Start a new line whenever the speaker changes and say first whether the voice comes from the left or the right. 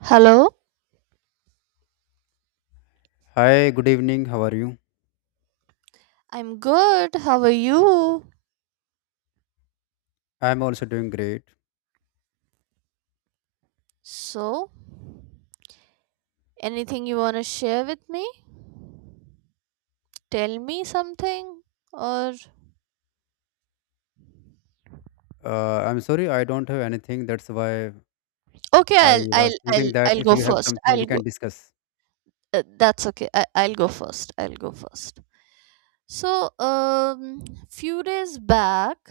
right: Hello?
left: Hi, good evening. How are you?
right: I'm good. How are you?
left: I'm also doing great.
right: So, anything you want to share with me? Tell me something or
left: I'm sorry, I don't have anything. That's why
right: Okay,
left: I
right: I'll I'll
left: was
right: I'll
left: thinking that
right: I'll
left: if
right: go
left: you have
right: first.
left: something, we
right: I'll go.
left: can discuss.
right: That's okay. I'll go first. I'll go first. So, few days back,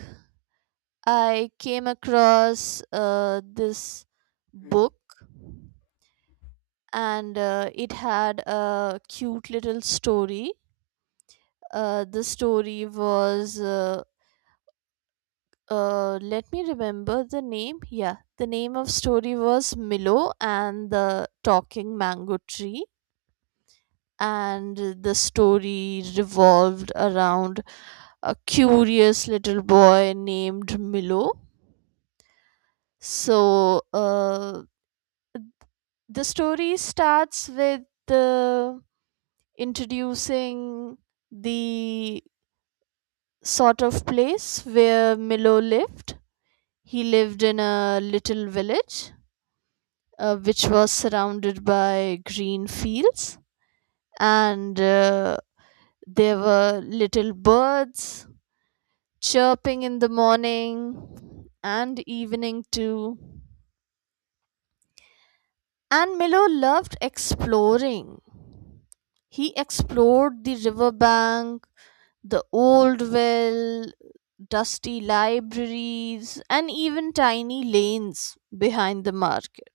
right: I came across this book, and it had a cute little story. The story was, let me remember the name. Yeah, the name of story was Milo and the Talking Mango Tree. And the story revolved around a curious little boy named Milo. So, the story starts with the introducing the sort of place where Milo lived. He lived in a little village, which was surrounded by green fields, and there were little birds chirping in the morning and evening too. And Milo loved exploring. He explored the riverbank, the old well, dusty libraries, and even tiny lanes behind the market.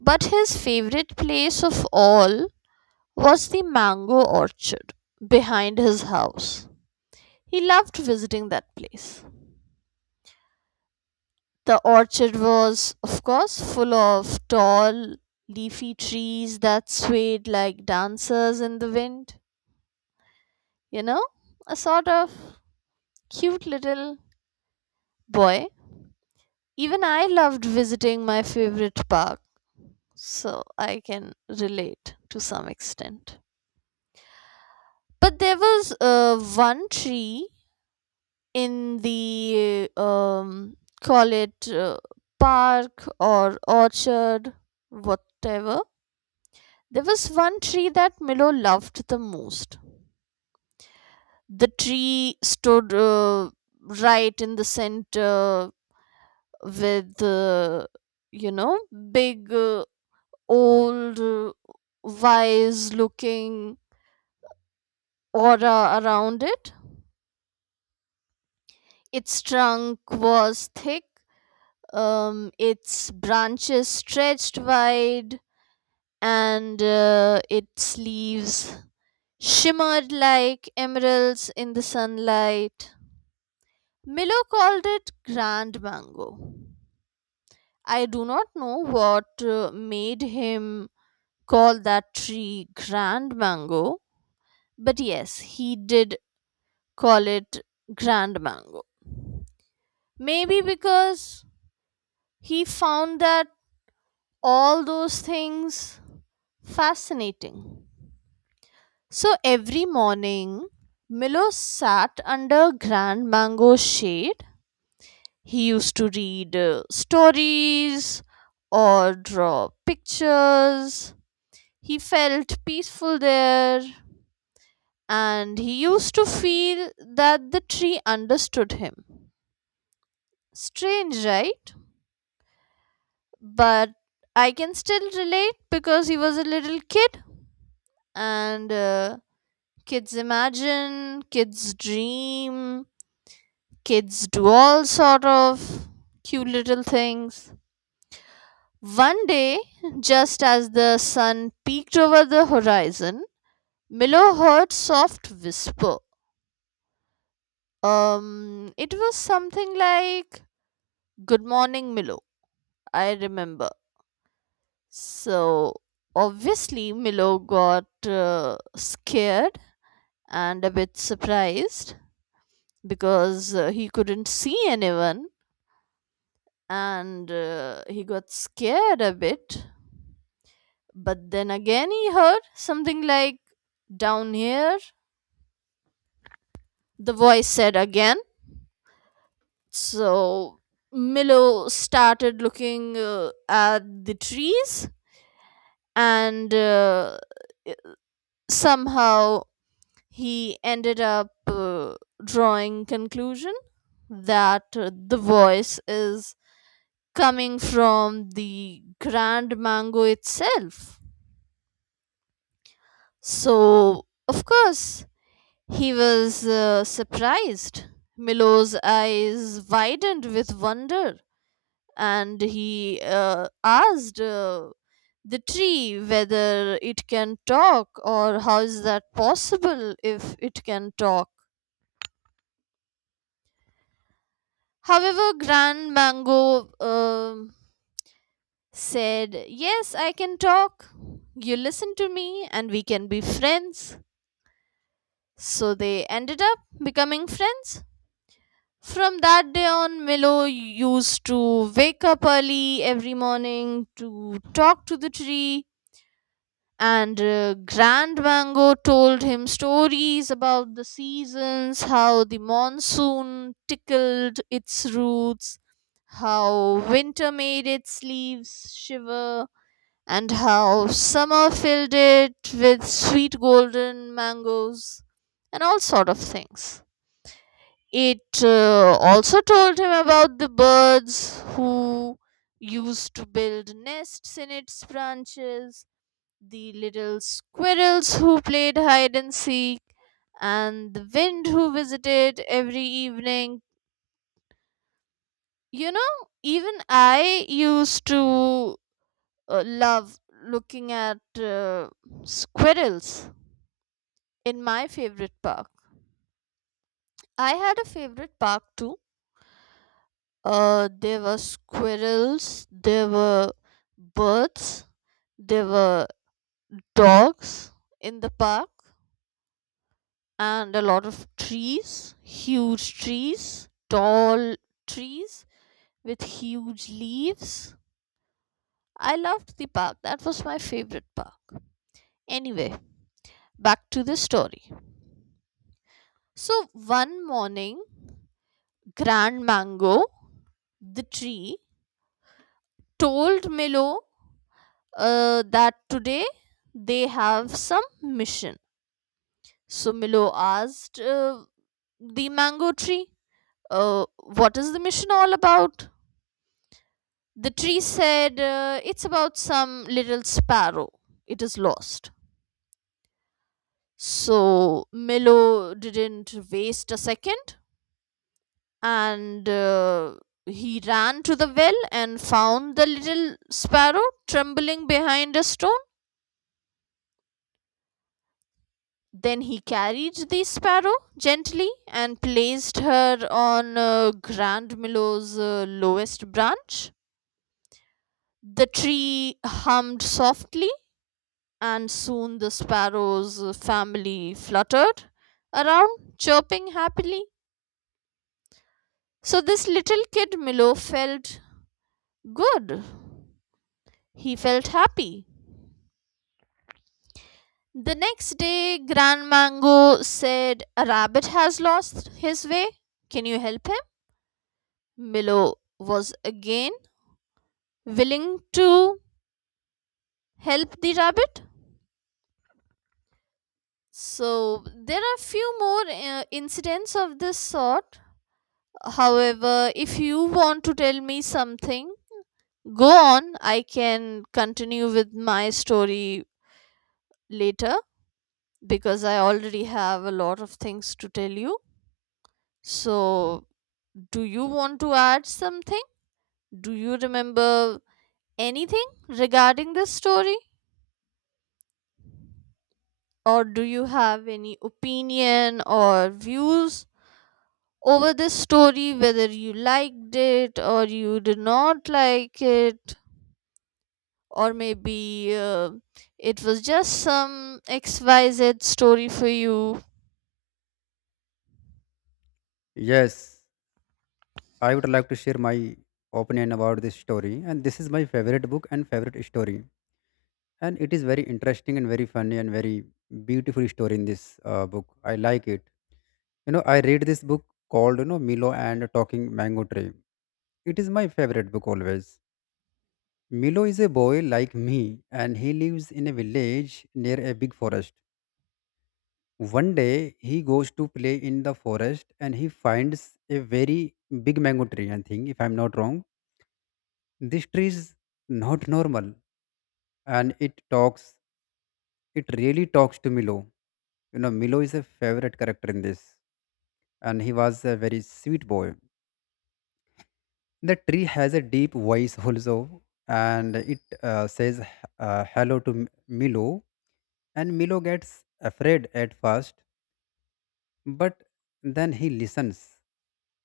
right: But his favorite place of all was the mango orchard behind his house. He loved visiting that place. The orchard was, of course, full of tall, leafy trees that swayed like dancers in the wind. You know, a sort of cute little boy. Even I loved visiting my favorite park, so I can relate to some extent. But there was, one tree in the, call it, park or orchard, whatever. There was one tree that Milo loved the most. The tree stood, right in the center, with, you know, big, old, wise looking aura around it. Its trunk was thick, its branches stretched wide, and its leaves shimmered like emeralds in the sunlight. Milo called it Grand Mango. I do not know what made him call that tree Grand Mango, but yes, he did call it Grand Mango. Maybe because he found that all those things fascinating. So every morning, Milo sat under Grand Mango's shade. He used to read stories or draw pictures. He felt peaceful there, and he used to feel that the tree understood him. Strange, right? But I can still relate, because he was a little kid, and, kids imagine, kids dream. Kids do all sort of cute little things. One day, just as the sun peeked over the horizon, Milo heard soft whisper. It was something like, "Good morning, Milo." I remember. So obviously, Milo got, scared and a bit surprised, because he couldn't see anyone, and he got scared a bit. But then again, he heard something like, "Down here," the voice said again. So Milo started looking at the trees, and somehow he ended up drawing conclusion that, the voice is coming from the Grand Mango itself. So, of course, he was surprised. Milo's eyes widened with wonder, and he asked, the tree whether it can talk, or how is that possible if it can talk. However, Grand Mango said, "Yes, I can talk. You listen to me and we can be friends." So they ended up becoming friends. From that day on, Milo used to wake up early every morning to talk to the tree, and Grand Mango told him stories about the seasons, how the monsoon tickled its roots, how winter made its leaves shiver, and how summer filled it with sweet golden mangoes, and all sort of things. It also told him about the birds who used to build nests in its branches, the little squirrels who played hide and seek, and the wind who visited every evening. You know, even I used to, love looking at squirrels in my favorite park. I had a favorite park too. There were squirrels, there were birds, there were dogs in the park, and a lot of trees, huge trees, tall trees with huge leaves. I loved the park. That was my favorite park. Anyway, back to the story. So, one morning, Grand Mango, the tree, told Milo, that today they have some mission. So Milo asked, the mango tree, "What is the mission all about?" The tree said, "It's about some little sparrow. It is lost." So Milo didn't waste a second, and he ran to the well and found the little sparrow trembling behind a stone. Then he carried the sparrow gently and placed her on, Grand Milo's, lowest branch. The tree hummed softly, and soon the sparrow's, family fluttered around, chirping happily. So, this little kid Milo felt good. He felt happy. The next day, Grand Mango said, "A rabbit has lost his way. Can you help him?" Milo was again willing to help the rabbit. So there are few more incidents of this sort. However, if you want to tell me something, go on. I can continue with my story later, because I already have a lot of things to tell you. So, do you want to add something? Do you remember anything regarding this story? Or do you have any opinion or views over the story, whether you liked it or you did not like it, or maybe, it was just some XYZ story for you.
left: Yes, I would like to share my opinion about this story. And this is my favorite book and favorite story. And it is very interesting and very funny and very beautiful story in this book. I like it. You know, I read this book called, you know, Milo and Talking Mango Tree. It is my favorite book always. Milo is a boy like me and he lives in a village near a big forest. One day he goes to play in the forest and he finds a very big mango tree, I think, if I'm not wrong. This tree is not normal and it talks, it really talks to Milo. You know, Milo is a favorite character in this and he was a very sweet boy. The tree has a deep voice also and it says hello to Milo. And Milo gets afraid at first, but then he listens,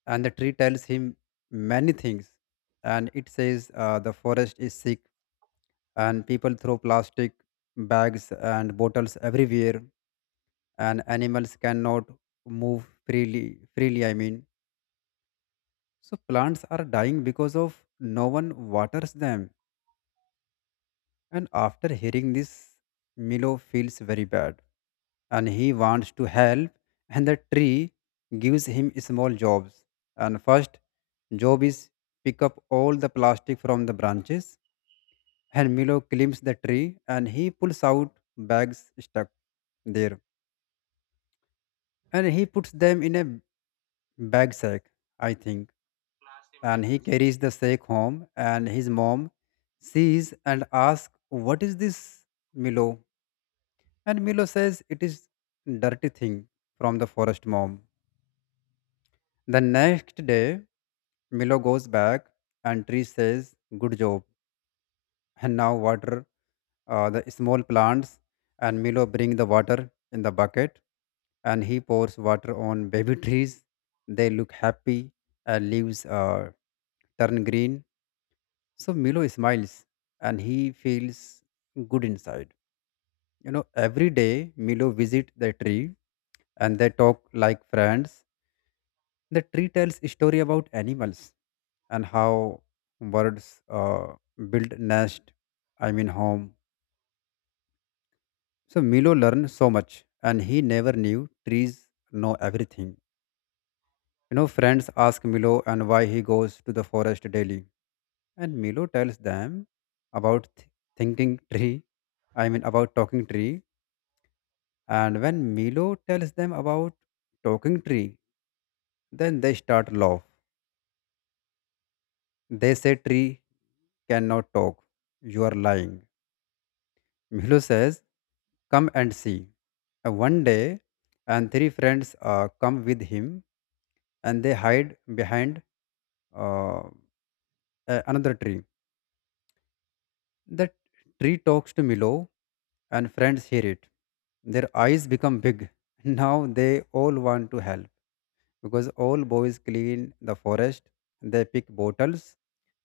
left: and the tree tells him many things. And it says, the forest is sick, and people throw plastic bags and bottles everywhere, and animals cannot move freely. Freely, I mean. So plants are dying because of no one waters them. And after hearing this, Milo feels very bad and he wants to help, and the tree gives him small jobs. And first job is pick up all the plastic from the branches, and Milo climbs the tree and he pulls out bags stuck there and he puts them in a bag sack, I think. And he carries the sack home and his mom sees and asks, "What is this, Milo?" And Milo says it is dirty thing from the forest, mom. The next day, Milo goes back and tree says, good job. And now water the small plants, and Milo bring the water in the bucket and he pours water on baby trees. They look happy and leaves turn green. So Milo smiles and he feels good inside. You know, every day Milo visit the tree and they talk like friends. The tree tells story about animals and how birds build nest. I mean home. So Milo learned so much, and he never knew trees know everything. You know, friends ask Milo and why he goes to the forest daily, and Milo tells them about thinking tree. I mean about talking tree. And when Milo tells them about talking tree, then they start laugh. They say tree cannot talk. You are lying. Milo says, come and see. One day, and three friends come with him and they hide behind uh, another tree. The tree talks to Milo and friends hear it. Their eyes become big. Now they all want to help, because all boys clean the forest, they pick bottles,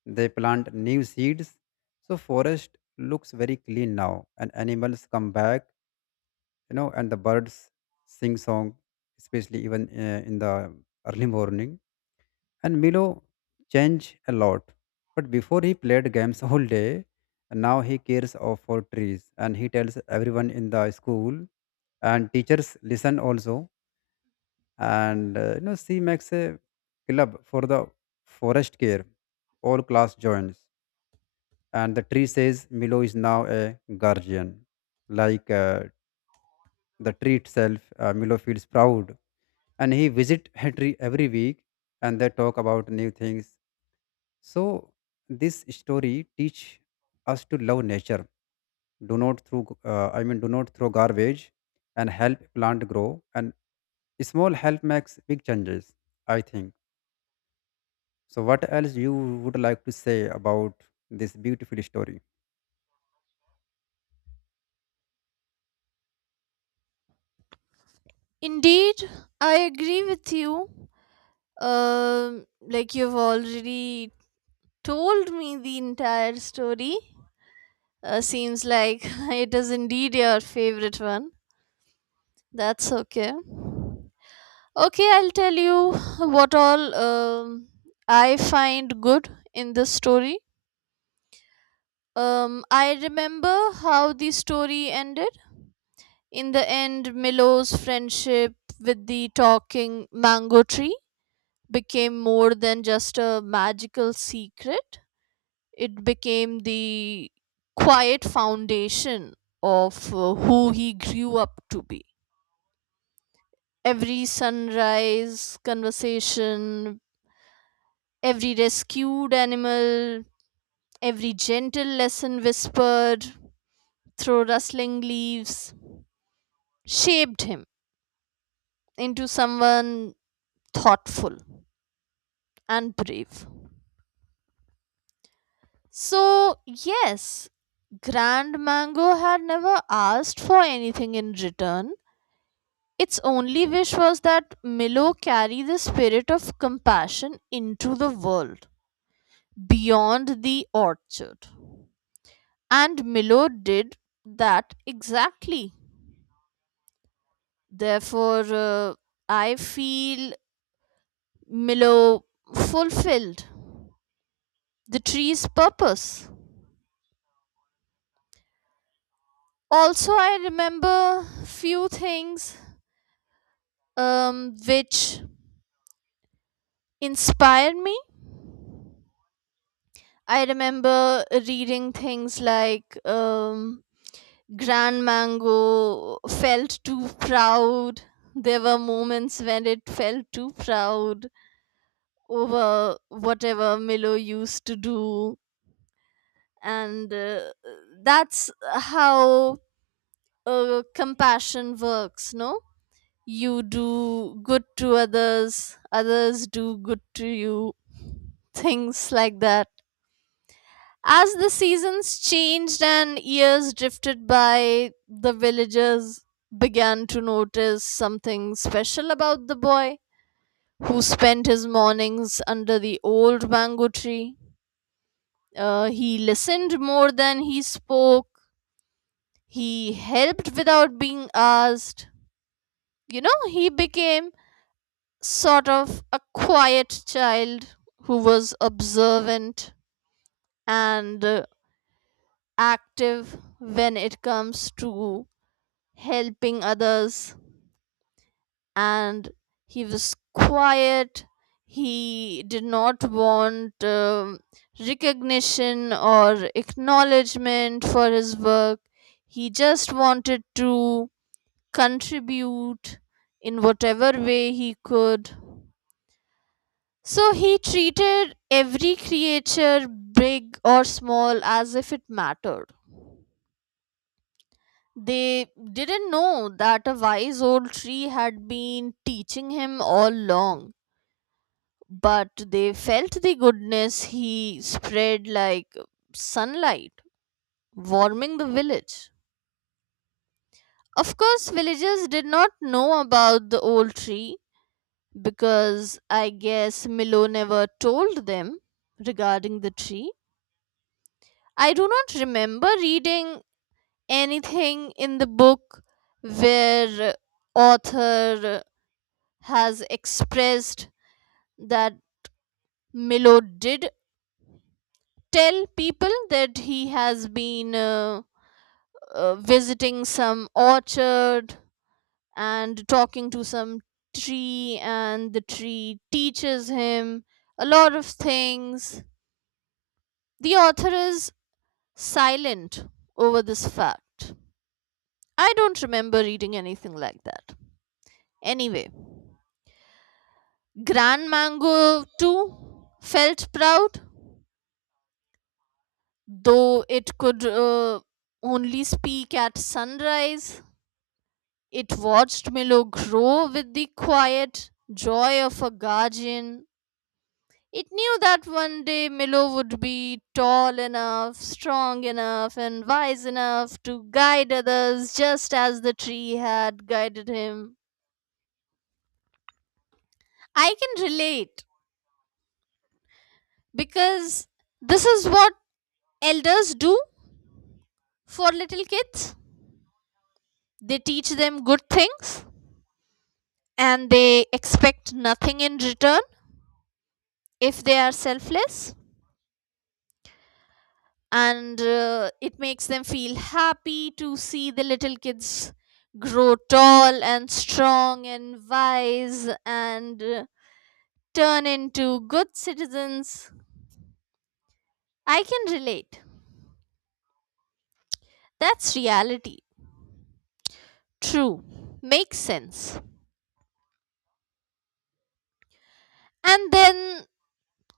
left: they plant new seeds. So forest looks very clean now, and animals come back, you know, and the birds sing song, especially even in the early morning. And Milo changed a lot, but before he played games all day. And now he cares of for trees, and he tells everyone in the school, and teachers listen also, and you know, she makes a club for the forest care. All class joins, and the tree says Milo is now a guardian like the tree itself. Milo feels proud and he visit her tree every week and they talk about new things. So this story teach us to love nature, do not throw I mean do not throw garbage, and help plant grow, and small help makes big changes, I think. So, what else you would like to say about this beautiful story?
right: Indeed, I agree with you. Like you've already told me the entire story. Seems like it is indeed your favorite one. That's okay. Okay, I'll tell you what all, I find good in this story. I remember how the story ended. In the end, Milo's friendship with the talking mango tree became more than just a magical secret. It became the quiet foundation of, who he grew up to be. Every sunrise conversation, every rescued animal, every gentle lesson whispered through rustling leaves shaped him into someone thoughtful and brave. So, yes, Grand Mango had never asked for anything in return. Its only wish was that Milo carry the spirit of compassion into the world beyond the orchard. And Milo did that exactly. Therefore, I feel Milo fulfilled the tree's purpose. Also, I remember few things, which inspired me. I remember reading things like, Grand Mango felt too proud. There were moments when it felt too proud over whatever Milo used to do. And that's how, compassion works, no? You do good to others, others do good to you, things like that. As the seasons changed and years drifted by, the villagers began to notice something special about the boy who spent his mornings under the old mango tree. He listened more than he spoke, he helped without being asked. You know, he became sort of a quiet child who was observant and, active when it comes to helping others. And he was quiet, he did not want, recognition or acknowledgement for his work. He just wanted to contribute in whatever way he could. So he treated every creature, big or small, as if it mattered. They didn't know that a wise old tree had been teaching him all along, but they felt the goodness he spread like sunlight, warming the village. Of course, villagers did not know about the old tree, because I guess Milo never told them regarding the tree. I do not remember reading anything in the book where author has expressed that Milo did tell people that he has been, visiting some orchard and talking to some tree, and the tree teaches him a lot of things. The author is silent over this fact. I don't remember reading anything like that. Anyway, Grand Mango too felt proud, though it could, only speak at sunrise. It watched Milo grow with the quiet joy of a guardian. It knew that one day Milo would be tall enough, strong enough, and wise enough to guide others just as the tree had guided him. I can relate, because this is what elders do for little kids. They teach them good things and they expect nothing in return if they are selfless. And it makes them feel happy to see the little kids grow tall and strong and wise, and turn into good citizens. I can relate. That's reality. True. Makes sense. And then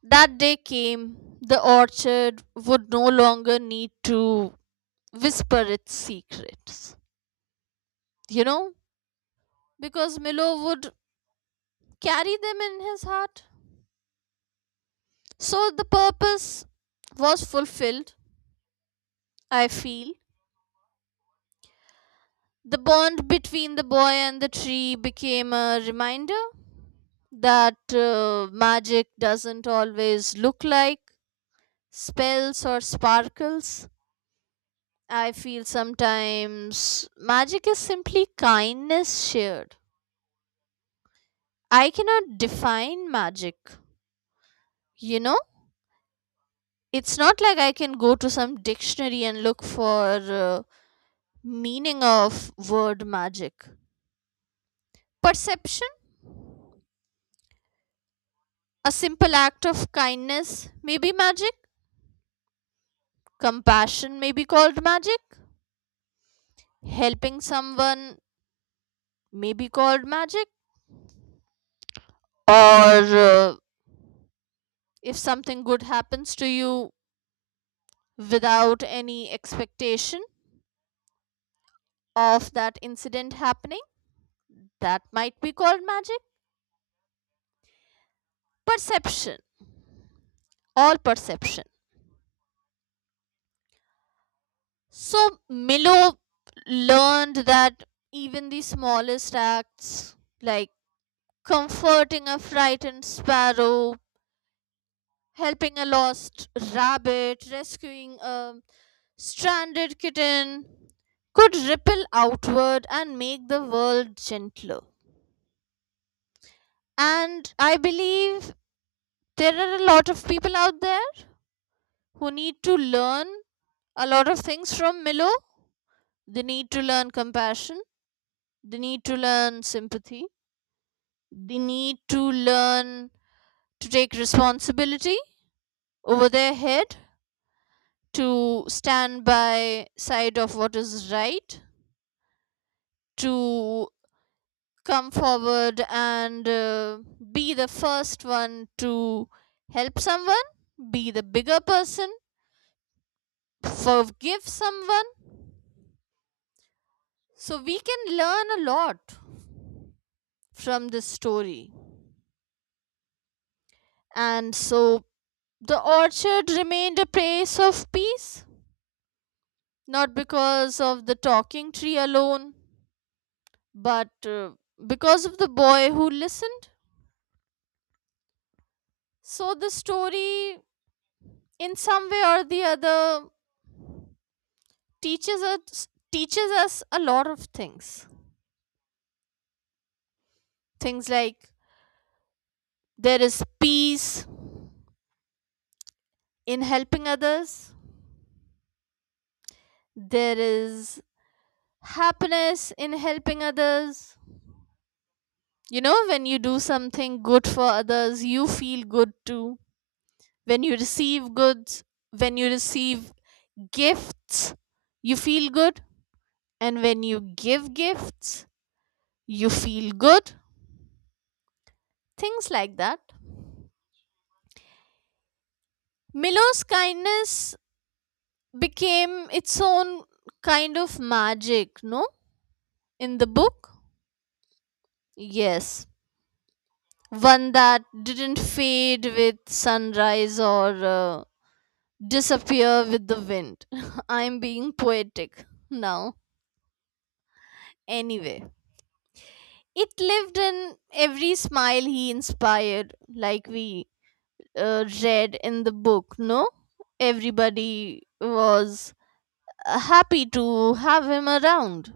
right: that day came, the orchard would no longer need to whisper its secrets, you know, because Milo would carry them in his heart. So the purpose was fulfilled, I feel. The bond between the boy and the tree became a reminder that, magic doesn't always look like spells or sparkles. I feel sometimes magic is simply kindness shared. I cannot define magic. You know, it's not like I can go to some dictionary and look for, meaning of word magic. Perception, a simple act of kindness, may be magic. Compassion may be called magic. Helping someone may be called magic. Or, if something good happens to you without any expectation of that incident happening, that might be called magic. Perception, all perception. So Milo learned that even the smallest acts, like comforting a frightened sparrow, helping a lost rabbit, rescuing a stranded kitten, could ripple outward and make the world gentler. And I believe there are a lot of people out there who need to learn a lot of things from Milo. They need to learn compassion, they need to learn sympathy, they need to learn to take responsibility over their head, to stand by side of what is right, to come forward and, be the first one to help someone, be the bigger person, forgive someone. So we can learn a lot from this story. And so the orchard remained a place of peace, not because of the talking tree alone, but, because of the boy who listened. So the story, in some way or the other, teaches us a lot of things, things like there is peace in helping others, there is happiness in helping others. You know, when you do something good for others, you feel good too. When you receive goods, when you receive gifts, you feel good. And when you give gifts, you feel good? Things like that. Milo's kindness became its own kind of magic, no? In the book? Yes. One that didn't fade with sunrise, or, disappear with the wind. I'm being poetic now. Anyway, it lived in every smile he inspired, like we, read in the book, no? Everybody was, happy to have him around.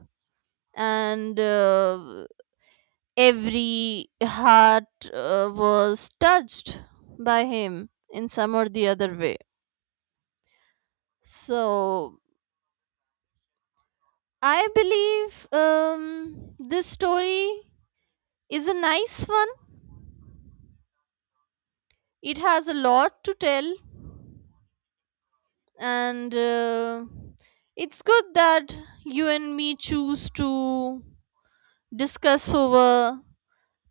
right: And every heart, was touched by him in some or the other way. So I believe, this story is a nice one. It has a lot to tell, and it's good that you and me choose to discuss over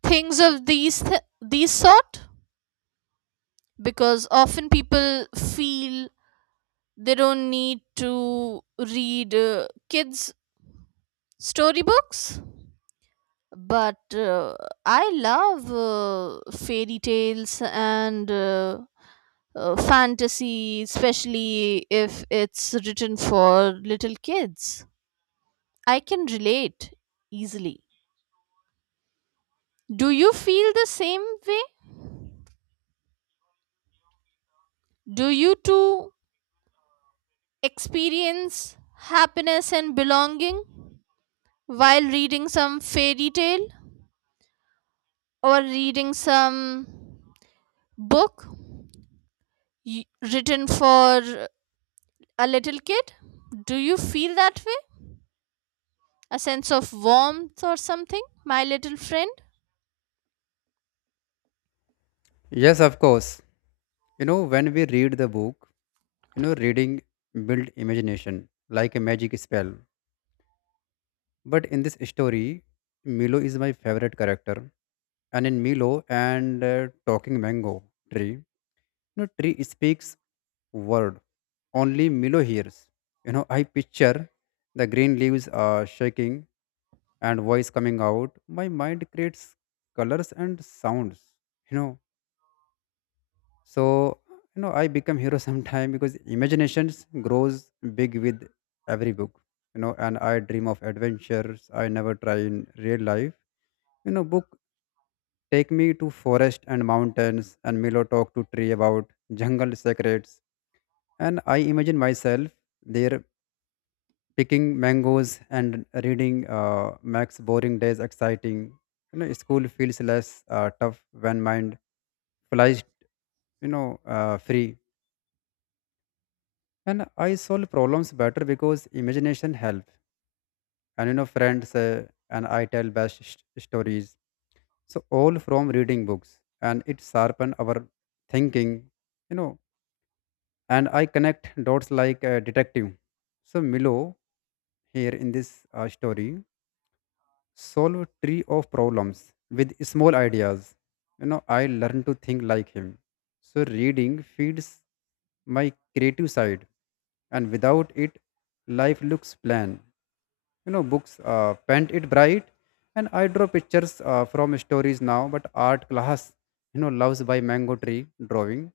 right: things of these sort, because often people feel they don't need to read, kids storybooks. But, I love, fairy tales, and, fantasy, especially if it's written for little kids. I can relate easily. Do you feel the same way? Do you too experience happiness and belonging while reading some fairy tale or reading some book, y- written for a little kid? Do you feel that way? A sense of warmth or something, my little friend?
left: Yes, of course. You know, when we read the book, you know, reading build imagination like a magic spell. But in this story, Milo is my favorite character, and in Milo and Talking Mango Tree, you know, tree speaks word. Only Milo hears. You know, I picture the green leaves are shaking and voice coming out. My mind creates colors and sounds. You know, so you know I become hero sometime because imaginations grows big with every book. You know, and I dream of adventures I never try in real life. You know, book take me to forest and mountains, and Milo talk to tree about jungle secrets, and I imagine myself there picking mangoes, and reading makes boring days exciting. You know, school feels less tough when mind flies, you know, free, and I solve problems better because imagination help. And you know, friends and I tell best stories, so all from reading books. And it sharpen our thinking. You know, and I connect dots like a detective. So Milo here in this story solve a tree of problems with small ideas. You know, I learn to think like him. So reading feeds my creative side, and without it, life looks plain. You know, books paint it bright, and I draw pictures from stories now. But art class, you know, loves by mango tree drawing.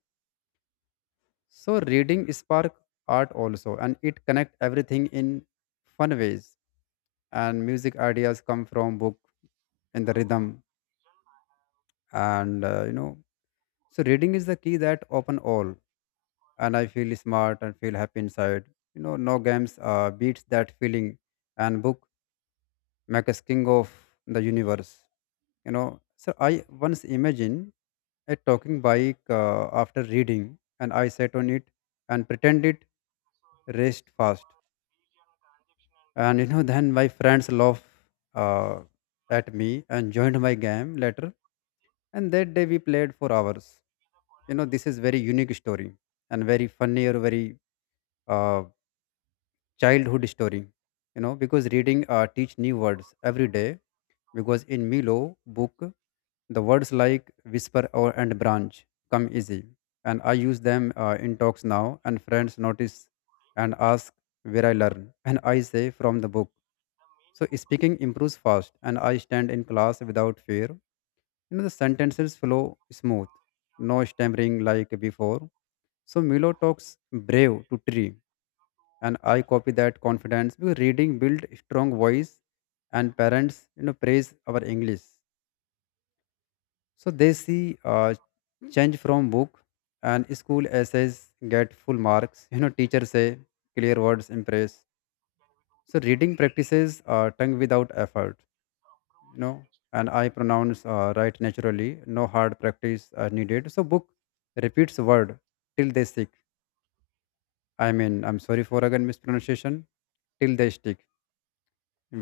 left: So reading spark art also, and it connect everything in fun ways. And music ideas come from book and the rhythm and you know. So reading is the key that open all, and I feel smart and feel happy inside. You know, no games beats that feeling, and book make us king of the universe. You know, so I once imagined a talking bike after reading, and I sat on it and pretended raced fast. And you know, then my friends laughed uh, at me and joined my game later. And that day we played for hours. You know, this is very unique story, and very funny or very uh, childhood story. You know, because reading teach new words every day. Because in Milo book, the words like whisper or and branch come easy, and I use them in talks now. And friends notice and ask where I learn, and I say from the book. So speaking improves fast, and I stand in class without fear. You know, the sentences flow smooth, no stammering like before. So Milo talks brave to tree, and I copy that confidence because reading build strong voice, and parents, you know, praise our English. So they see change from book, and school essays get full marks. You know, teachers say clear words impress. So reading practices tongue without effort. You know, and I pronounce right naturally, no hard practice are needed. So book repeats word till they stick. I mean, I'm sorry for again mispronunciation. Till they stick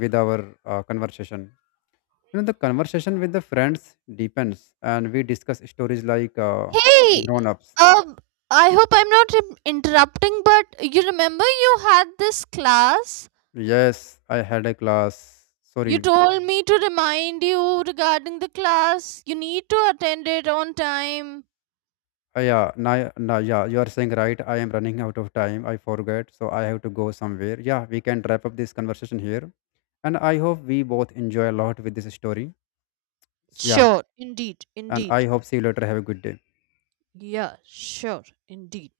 left: with our conversation. You know, the conversation with the friends deepens, and we discuss stories like
right: Hey,
left: grown-ups.
right: um, I hope I'm not interrupting, but you remember you had this class?
left: Yes, I had a class,
right: You
left: sorry.
right: told me to remind you regarding the class. You need to attend it on time.
left: Yeah, na, na, yeah, you are saying right. I am running out of time. I forget, so I have to go somewhere. Yeah, we can wrap up this conversation here. And I hope we both enjoy a lot with this story. So, yeah.
right: Sure, indeed,
left: And I
right: indeed.
left: hope see you later. Have a good day.
right: Yeah, sure, indeed.